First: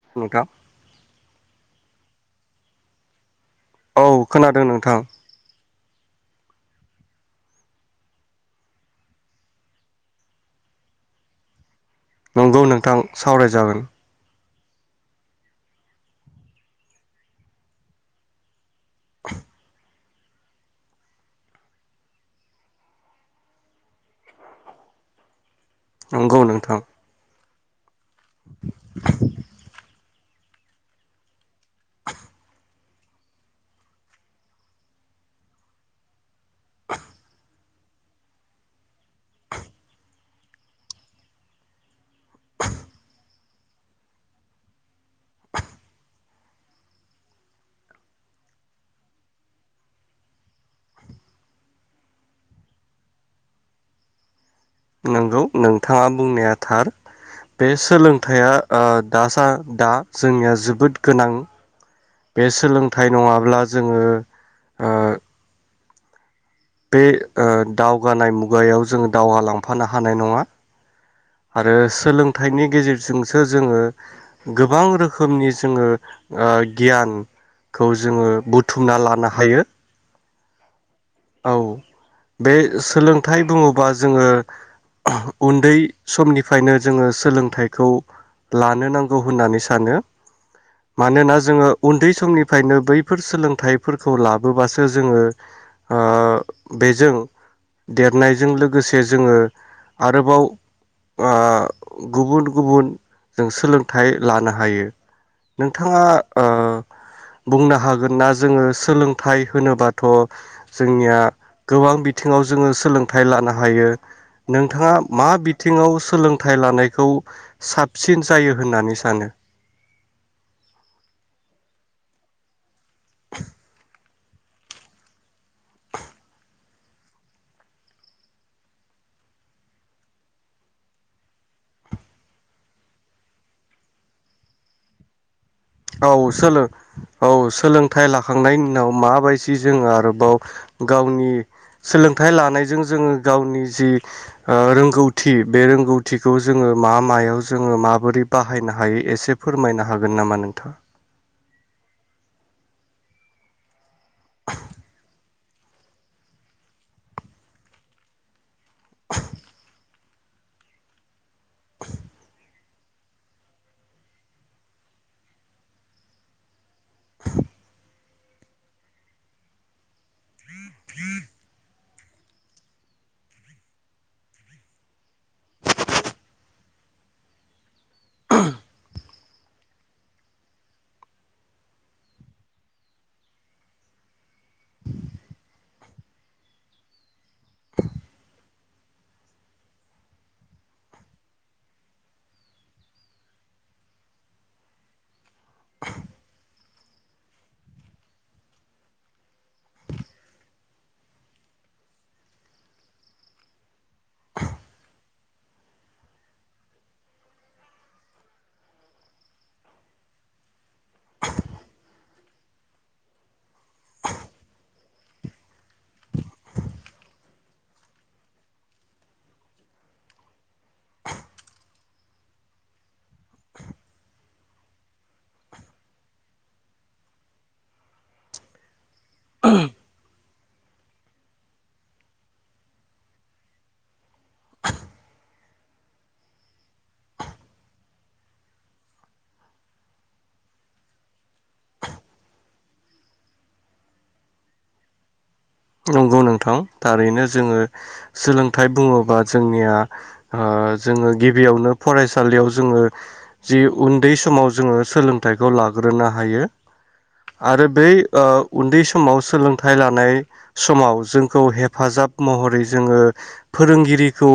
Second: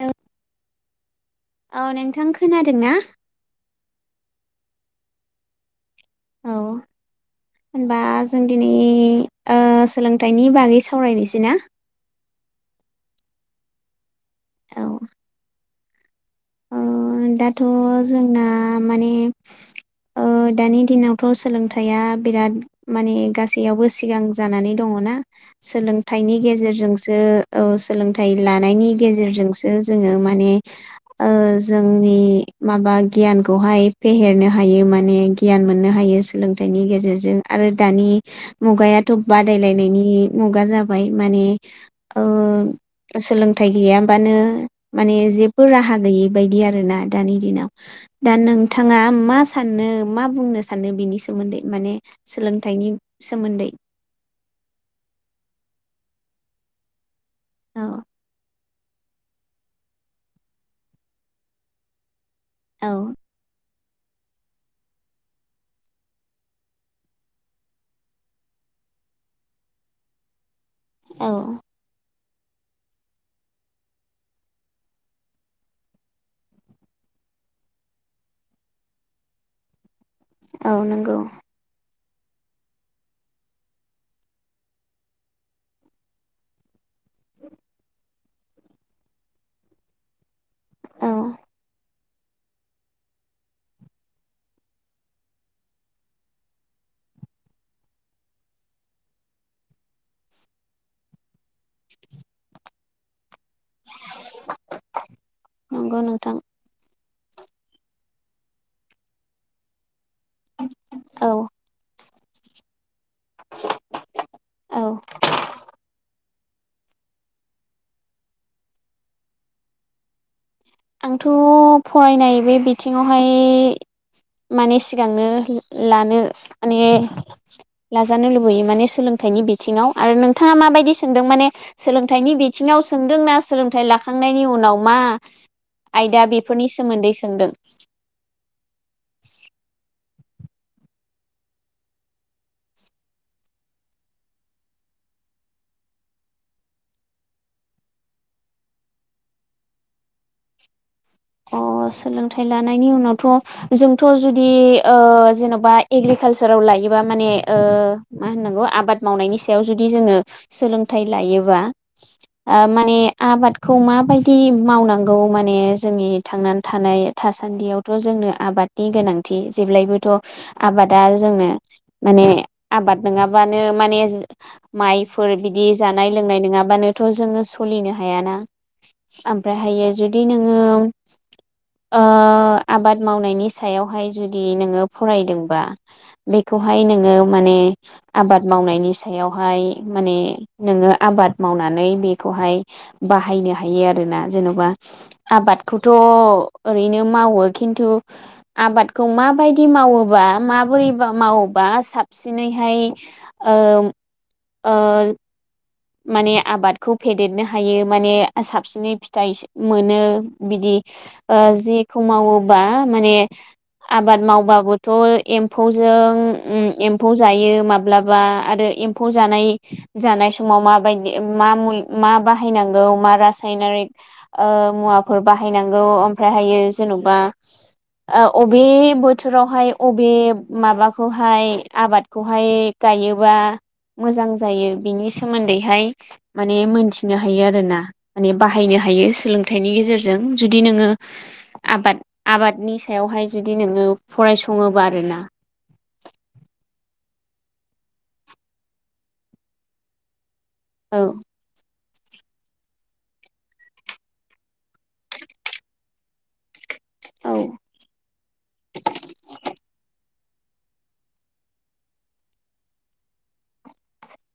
[unintelligible] नोंथां थां खोनादों ना? औ खोनादों नोंथां। औ होनबा जों दिनै ओ सोलोंथाइनि बागै सावरायनोसै ना? नंगौ नोंथां सावराय जागोन। औ। ओ दाथ' जोंना माने ओ दानि दिनावथ' सोलोंथाइया बिराद माने गासैयावबो सिगां जानानै दङ ना। सोलोंथाइनि नंगौ नोंथां गेजेरजोंसो औ स सोलोंथाइ लानायनि गेजेरजोंसो जोङो माने ओ जोंनि माबा गियानखौहाय फेहेरनो हायो माने गियान मोननो हायो सोलोंथाइनि गेजेरजों आरो दानि मुगायाथ' बादायलायनायनि मुगा जाबाय माने ओ सोलोंथाइ गैयाबानो माने जेबो राहा यि बायदि आरोना दानि दिनाव दा नोंथाङा मा साननो मा बुंनो सानो बिनि सोमोन्दै माने सोलोंथाइनि सोमोन्दै? नंगौ नोंथाङा बुंनाया थार बे औ सोलोंथाइया आ दास सा दा जोंनिया जोबोद गोनां बे औ सोलोंथाइ नङाब्ला जोङो ओ बे ओ दावगानाय मुगायाव जोङो दावगालांफानो हानाय नङा औ आरो सोलों थाइनि गेजेरजोंसो जोङो गोबां रोखोमनि जोङो ओ गियान खौ जोङो बुथुमना लानो हायो। औ नंगौ औ बे सोलोंथाइ बुङोबा जोङो उन्दै समनिफायनो जोङो सोलोंथाइखौ लानो नांगौ होननानै सानो औ मानोना जोङो उन्दै समनिफ्रायनो बैफोर सोलोंथाइफोरखौ लाबोबासो जोङो आ बेजों देरनायजों लोगोसे जोङो आरोबाव आ गुबुन गुबुन जों सोलोंथाइ लानो हायो नंगौ नोंथाङा नोंथां आ बुंनो हागोन ना जोङो सोलोंथाइ होनोबाद थ' जोंनिया औ गोबां बिद थिङाव जोङो सोलों थाइ लानो हायो औ नोंथाङा मा बिद सोलोंथाइ लानायखौ साबसिन जायो होननानै सानो आंथ' फरायनाय बे बिथिङावहाय माने सिगांनो ला लानो माने लाजानो लुबैयो माने सोलोंथाइनि बिथिङाव आरो नोंथाङा माबायदि सोंदों माने सोलोंथाइनि बिथिङाव सोंदोंना सोलोंथाइ लाखांनायनि उनाव मा? औ आयदा सोलो बेफोरनि सोमोन्दै औ सोंदों सोलोंथाइ लाखांनायनि उनाव माबायदि जोङो आरोब बाव गावनि सोलोंथाइ लानायजों जोङो गावनि जि ओ रोंगौथि बे रोंगौथिखौ जोङो मा मायाव जोङो माबोरै बाहायनो हायो एसे फोरमायनो हागोन नामा नोंथां [unintelligible] अ सोलोंथाइ लानायनि उनावथ' जों थ' जुदि ओ जेन'बा बा एग्रिकालसाराव लायोबा माने ओ मा होनांगौ आबाद मावनायनि सायाव जुदि जोङो सोलोंथाइ लायोब बा आ माने आबादखौ माबायदि मावनांगौ माने जोंनि थांनानै थानाय थासान्दियावथ' जोंनो आबादनि गोनांथि जेब्लायबोथ' आबादा जोंनो माने आबाद नङाबानो माने माइफोर बिदि जानाय लोंनाय नङाबानोथ' जोङो सलिनो हायाना ओमफ्रायहायो जुदि नों ङो ओ आबाद मावनायनि सायावहाय जुदि नोङो फरायदोंबा बेखौहाय नोङो माने आबाद मावनायनि सायावहाय माने नोङो आबाद मावनानै बेखौहाय बाहायनो हायो आरोना जेन'बा आबादखौथ' ओरैनो मावो खिन्थु आबादखौ माबायदि मावोबा माबोरै मावोबा साबसिनैहाय ओ ओ माने आबादखौ फेदेरनो हायो माने साबसिनै फिथाइ मोनो बिदि ओ जि मावोबा माने आबाद मावबाबोथ' एम्फौजों एम्फौ जायो माब्लाबा आरो एम्फौ जानाय जानाय सम माव मा बाहाय नांगौ मा रासायनारिक मुवाफोर बाहाय नांगौ ओमफ्रायहायो जेनबा आं अबे ब बोथोरावहाय अबे माबाखौहाय आबादखौहाय गायोबा मोजां जायो बिनि स सोमोन्दैहाय माने मोनथिनो हायो आरोना माने बाहायनो हायो सोलोंथाइनि गेजेरजों जुदि नोङो आबाद आबादनि सायावहाय जुदि नोङो फरायसङोबा आरोना। नंगौ नोंथां थारैनो जोङो सोलोंथाइ बुङोबा जोंनिया औ जोङो गिबियावनो फरायसालियाव जोङो जि उन्दै समाव जोङो सोलोंथाइखौ लाग्रोनो हायो औ । आरो बै ओ उन्दै समाव सोलोंथाइ लानाय समाव जोंखौ हेफाजाब महरै जोङो फोरोंगिरिखौ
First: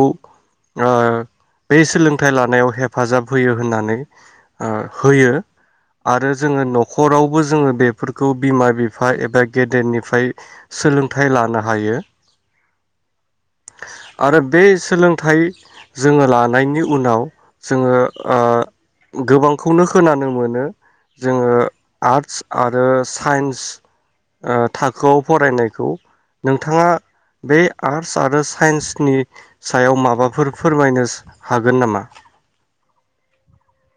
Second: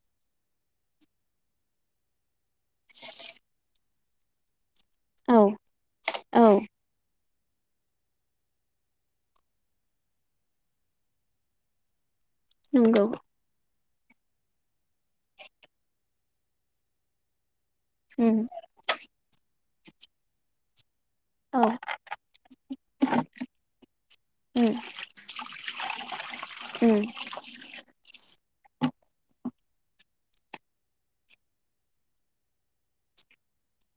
बे सोलोंथाइ लानायाव हेफाजाब होयो होननानै होयो आरो औ जोङो न'खराव बो जोङो बेफोरखौ बिमा बिफा एबा गेदेरनिफ्राय सो थाय लानो हायो। नोंगौ। आरो बे सोलोंथाइ जोङो लानायनि उनाव जोङो उम ओ गोबां खौनो खोनानो मोनो जोङो औ आर्टस आरो साइन्स उम थाखोआव फरायनायखौ नोंथाङा उम बे आर्टस आरो साइन्सनि सायाव माबाफोर फोरमायनो हागोन नामा।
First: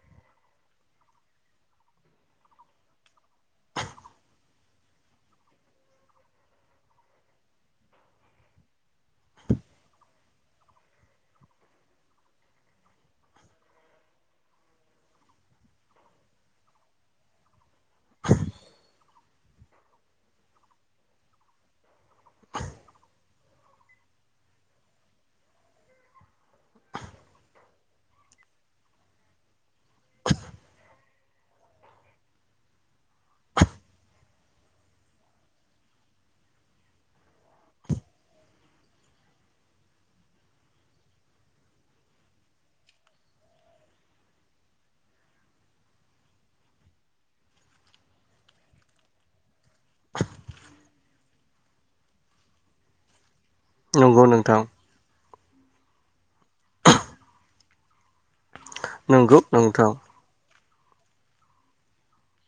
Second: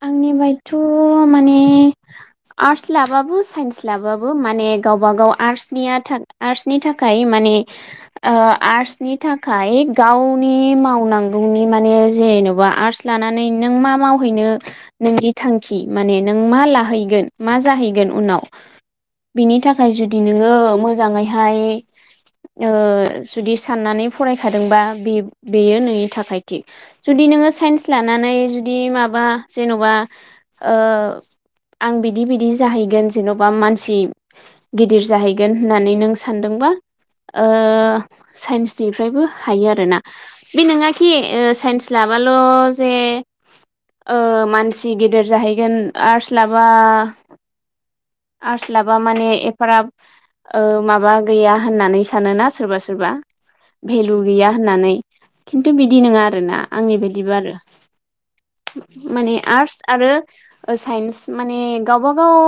आंनि बायथ' माने आर्टस लाबाबो साइन्स लाबाबो माने गावबा गाव आर्टसनिया आर्टसनि थाखाय माने आर्टसनि थाखाय गावनि मावनांगौनि माने जेन'बा आर्टस लानानै नों मा मावहैनो नोंनि थांखि माने नों मा लाहैगोन मा जाहैगोन गोन उनाव बिनि थाखाय जुदि नोङो मोजाङैहाय जुदि साननानै फरायखादोंबा बे बेयो नोंनि थाखाय थिग जुदि नोङो साइन्स लानानै जुदि माबा जेन'बा ओ आं बिदि बिदि जाहैगोन जेन'बा मानसि गिदिर जाहैगोन होननानै नों सानदोंबा ओ साइन्सनिफ्रायबो हायो आरोना बे नङााखि साइन्स लाबाल' जे ओ मानसि गेदेर जाहैगोन आर्टस लाबा आर्टस लाबा माने ओ एफाराब माबा गैया होननानै सानोना सोरबा सोरबा भेलु नंगौ गैया नोंथां होननानै । खिन्थु बिदि नङा आरोना आंनि बायदिबा आरो। माने नंगौ आर्टस नोंथां आरो साइन्स माने गावबा गाव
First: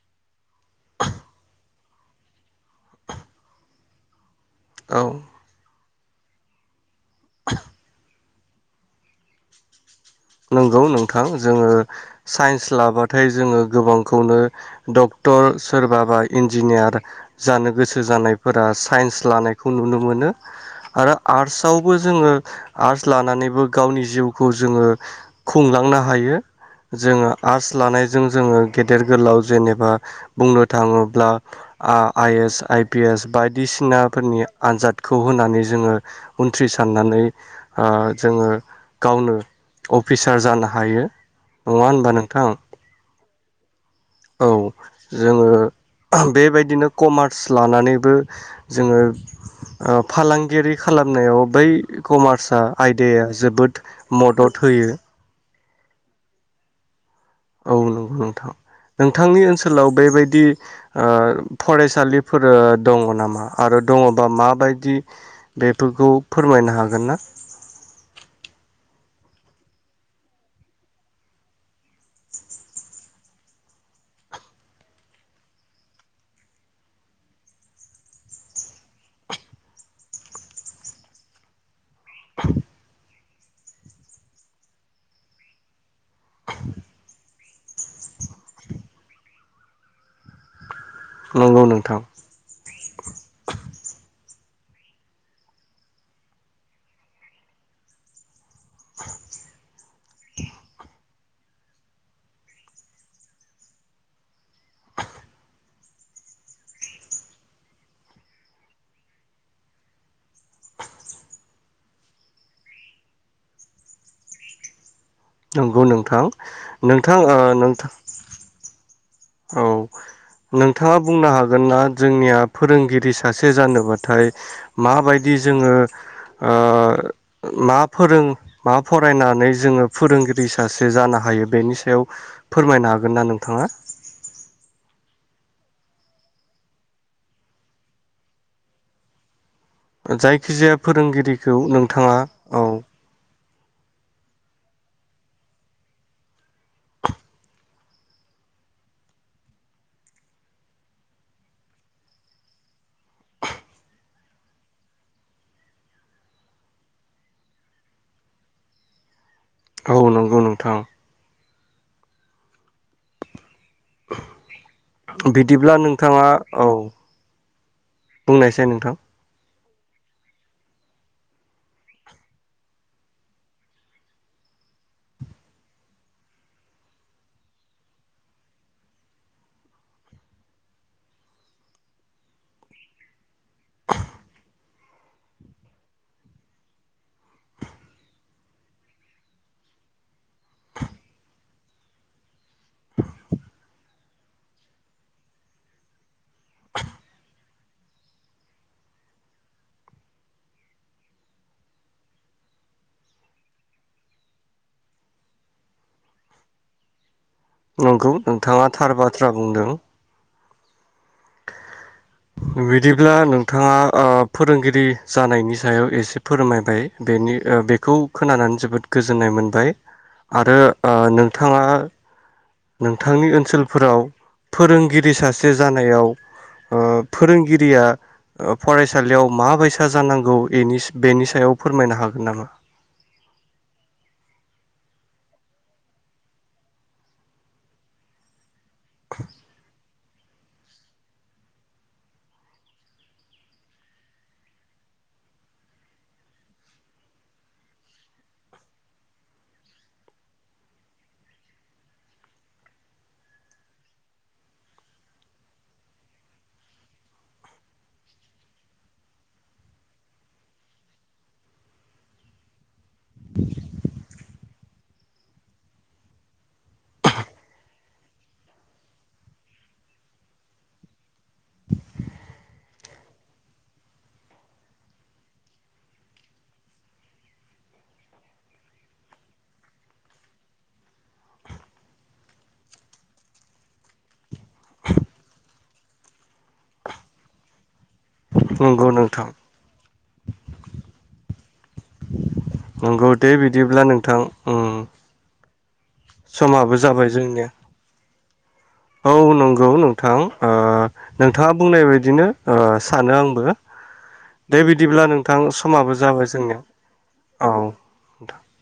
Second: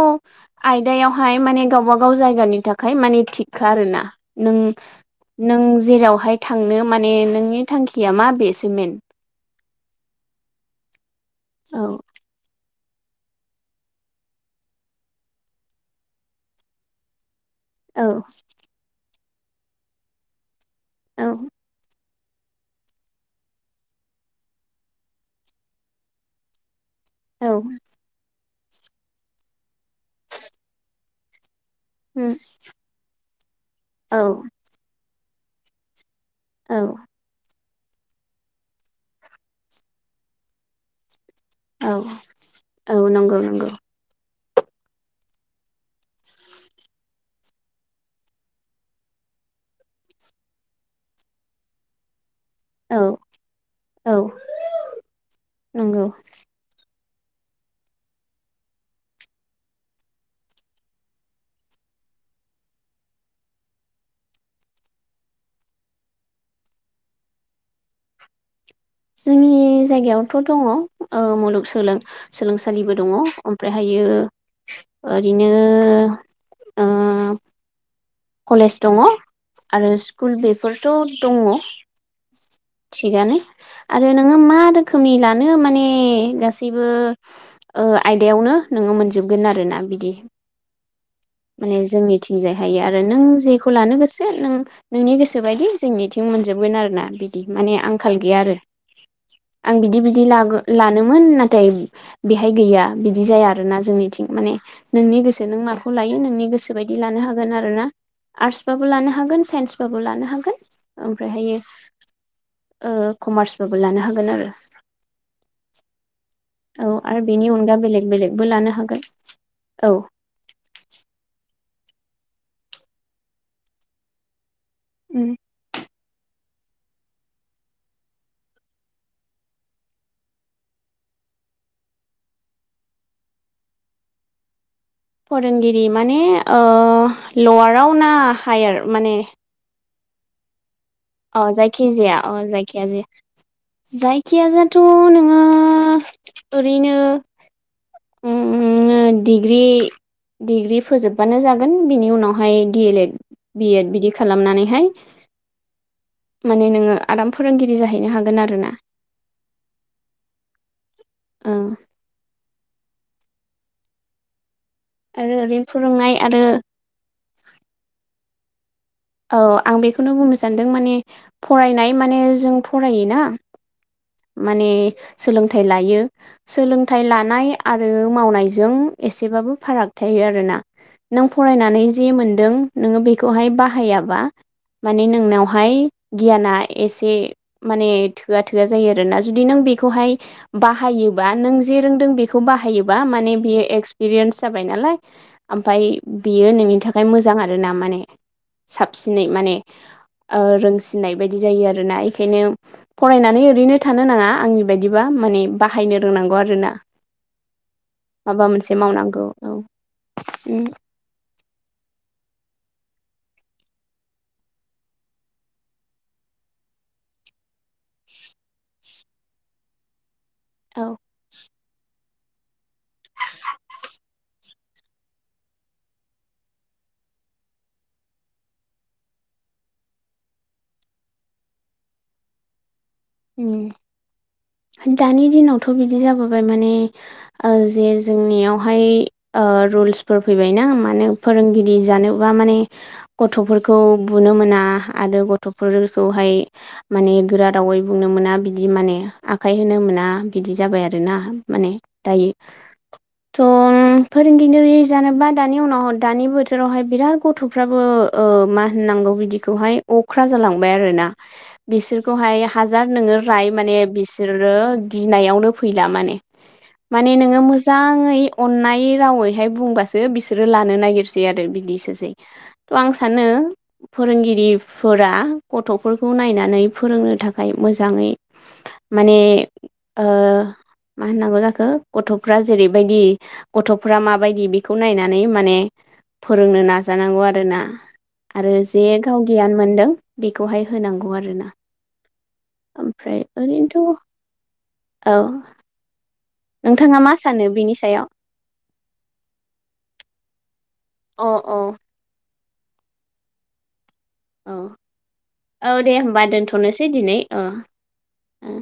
आयदायावहाय माने गावब गाव जायगानि थाखाय माने थिगखा आरोना। नों औ नों जेरावहाय थांनो माने नोंनि थांखिया मा बे सिमेन नंगौ नंगौ नोंथां जोङो साइन्स लाबाथाय जोङो गोबांखौनो डक्टर सोरबा बा इन्जिनियार जानो गोसो औ जानायफोरा साइन्स लानायखौ नुनो मोनो आरो औ आर्टस आवबो जोङो आर्टस लानानैबो गावनि जिउखौ जोङो खुंलांनो हायो। जोङो औ आर्टस लानायजों जोङो गेदेर गोलाव जेनेबा बुंनो थाङोब्ला आ आइ उम एस आइ पि एस औ बायदिसिनाफोरनि आनजाद खौ होनानै जोङो उनथ्रि औ सारनानै ओ जोङो गावनो अफिसार जानो हायो नङा होनबा नोंथां नोंगौ नोंगौ औ जोङो बेबायदिनो कमार्स लानानैबो जोङो ओ फालांगिरि खालामनायाव बै कमार्स आ औ आयदाया जोबोद औ मदद होयो नंगौ औ नंगौ नोंथां नोंथांनि ओनसोलाव बेबायदि ओ फरायसालिफोर दङ नामा आरो दङबा माबायदि बेफोरखौ फोरमायनो हागोन ना? जोंनि जायगायावथ' दङ ओ मुलुग सोलों सोलोंसालिबो दङ ओमफ्रायहायो ओरैनो ओ कलेज दङ आरो स्कुल बेफोरथ' दङ। [inaudible] थिगानो आरो नोङो मा रोखोमनि लानो माने गासिबो ओ आयदायावनो नोङो मोनजोबगोन आरोना बिदि नंगौ माने जों नोंथां निथिंजाय हायो आरो नों जेखौ लानो गोसो नों नोंनि गोसोबायदि जोंनिथिं मोनजोबगोन आरोना बिदि माने आंखाल गैया आरो आं बिदि बिदि ला लानो मोन नाथाय बेहाय गैया बिदि जाया आरोना जोंनिथिं माने नोंनि गोसो नों माखौ लायो नोंनि गोसोबायदि लानो हागोन आरो ना आर्टसबाबो लानो हागोन साइन्सबाबो लानो हागोन ओमफ्रायहायो ओ कमार्सबाबो लानो हागोन आरो नंगौ नोंथां औ नोंथां आरो ओ बेनि अनगा नोंथां बेलेग बेलेगबो लानो हागोन औ औ नों थाङा बुंनो हागोन ना जोंनिया फोरोंगिरि सासे जानोबाथाय उम माबायदि जोङो ओ मा फोरों मा फरायनानै जोङो फोरोंगिरि सासे जानो हायो बेनि सायाव फोरमायनो हागोन ना नोंथाङा? फोरोंगिरि माने ओ लवाराव ना हायार माने जायखि जाया अ जायखि जाया अ जायखिया जे जायखिया जाथ' नोङो ओरैनो उम डिग्रि डिग्रि फोजोबबानो जागोन बिनि उनावहाय D El Ed B Ed बिदि खालामनानैहाय माने नोङो आराम फोरोंगिरि जाहैनो हागोन आरो ना औ नंगौ नोंथां ओं आरो ओरैनो बिदिब्ला फोरोंनाय नोंथाङा आरो औ बुंनायसै नोंथां औ आं बेखौनो बुंनो सानदों माने फरायनाय माने जों फरायो ना माने सोलोंथाइ लायो सोलोंथाइ लानाय आरो मावनायजों एसेबाबो फाराग थायो आरोना नों फरायनानै जे मोनदों नोङो बेखौहाय बाहायाबा माने नोंनावहाय गियाना एसे माने थोआ थोआ जायो आरो ना जुदि नों बेखौ हाय बाहायोबा नों जे रोंदों बेखौ बाहायोबा माने एक्सपिरियेन्स जाबायनालाय ओमफाय बि नोंनि थाखाय मोजां आरोना माने साबसिनै माने ओ रोंसिननाय बायदि जायो आरोना बेखायनो फरायनानै ओरैनो थानो नाङा आंनि बायदिबा माने बाहायनो रोंनांगौ आरोना नंगौ माबा नोंथाङा मोनसे थार मावनांगौ बाथ्रा औ बुंदों उम बिदिब्ला नोंथाङा ओ फोरोंगिरि जानायनि सायाव एसे फोरमायबाय बेनि बेखौ खोनानानै जोबोद गोजोननाय मोनबाय। आरो औ ओ नोंथाङा [inaudible] नोंथांनि ओनसोलफोराव फोरोंगिरि सासे जानायाव ओ फोरोंगिरिया फरायसालियाव माबायसा जानांगौनि एनि बेनि सायाव फोरमायनो हागोन नामा? उम दानि दिनावथ' बिदि जाबोबाय माने ओ जे जोंनियाव हाय ओ रुलसफोर फैबाय ना माने फोरोंगिरि जानोबा माने गथ'फोरखौ बुनो मोना आरो गथ'फोरखौहाय माने गोरा रावै बुंनो मोना बिदि माने आखाय होनो मोना बिदि जाबाय आरो ना माने दायो थ' फोरोंगिरि जानोबा दानि उनाव दानि बोथोरावहाय बिराद गथ'फ्राबो ओ मा होननांगौ बिदिखौहाय अख्रा जालांबाय आरोना बिसोरखौहाय हाज हाजार नोङो राय माने बिस सोरो गिनायावनो फैला माने माने नोङो मोजाङै अन्नाय रावैहाय बुंबासो बिसोरो लानो नागिरसै आरो बिदिसोसै थ' आं सानो फोरोंगिरिफोरा गथ'फोरखौ नायनानै फोरोंनो थाखाय मोजाङै माने ओ मा होननांगौ जाखो गथ'फ्रा जेरैबायदि गथ'फ्रा माबायदि बेखौ नायनानै माने फोरोंनो नाजानांगौ आरोना। आरो जे नंगौ गाव नोंथां गियान मोनदों बेखौहाय होनांगौ आरोना नंगौ ओमफ्राय दे बिदिब्ला ला ओरैनोथ' नोंथां उम औ समाबो नोंथाङा जाबाय मा जोंनिया सानो बिनि सायाव? औ नंगौ नोंथां ओ। अ नोंथाङा बुंनाय बायदिनो सानो आंबो दे बिदिब्ला नोंथां औ दे समाबो होमबा जाबाय जोंनिया दोनथ'नोसै दिनै ओ औ नोंथां। ओ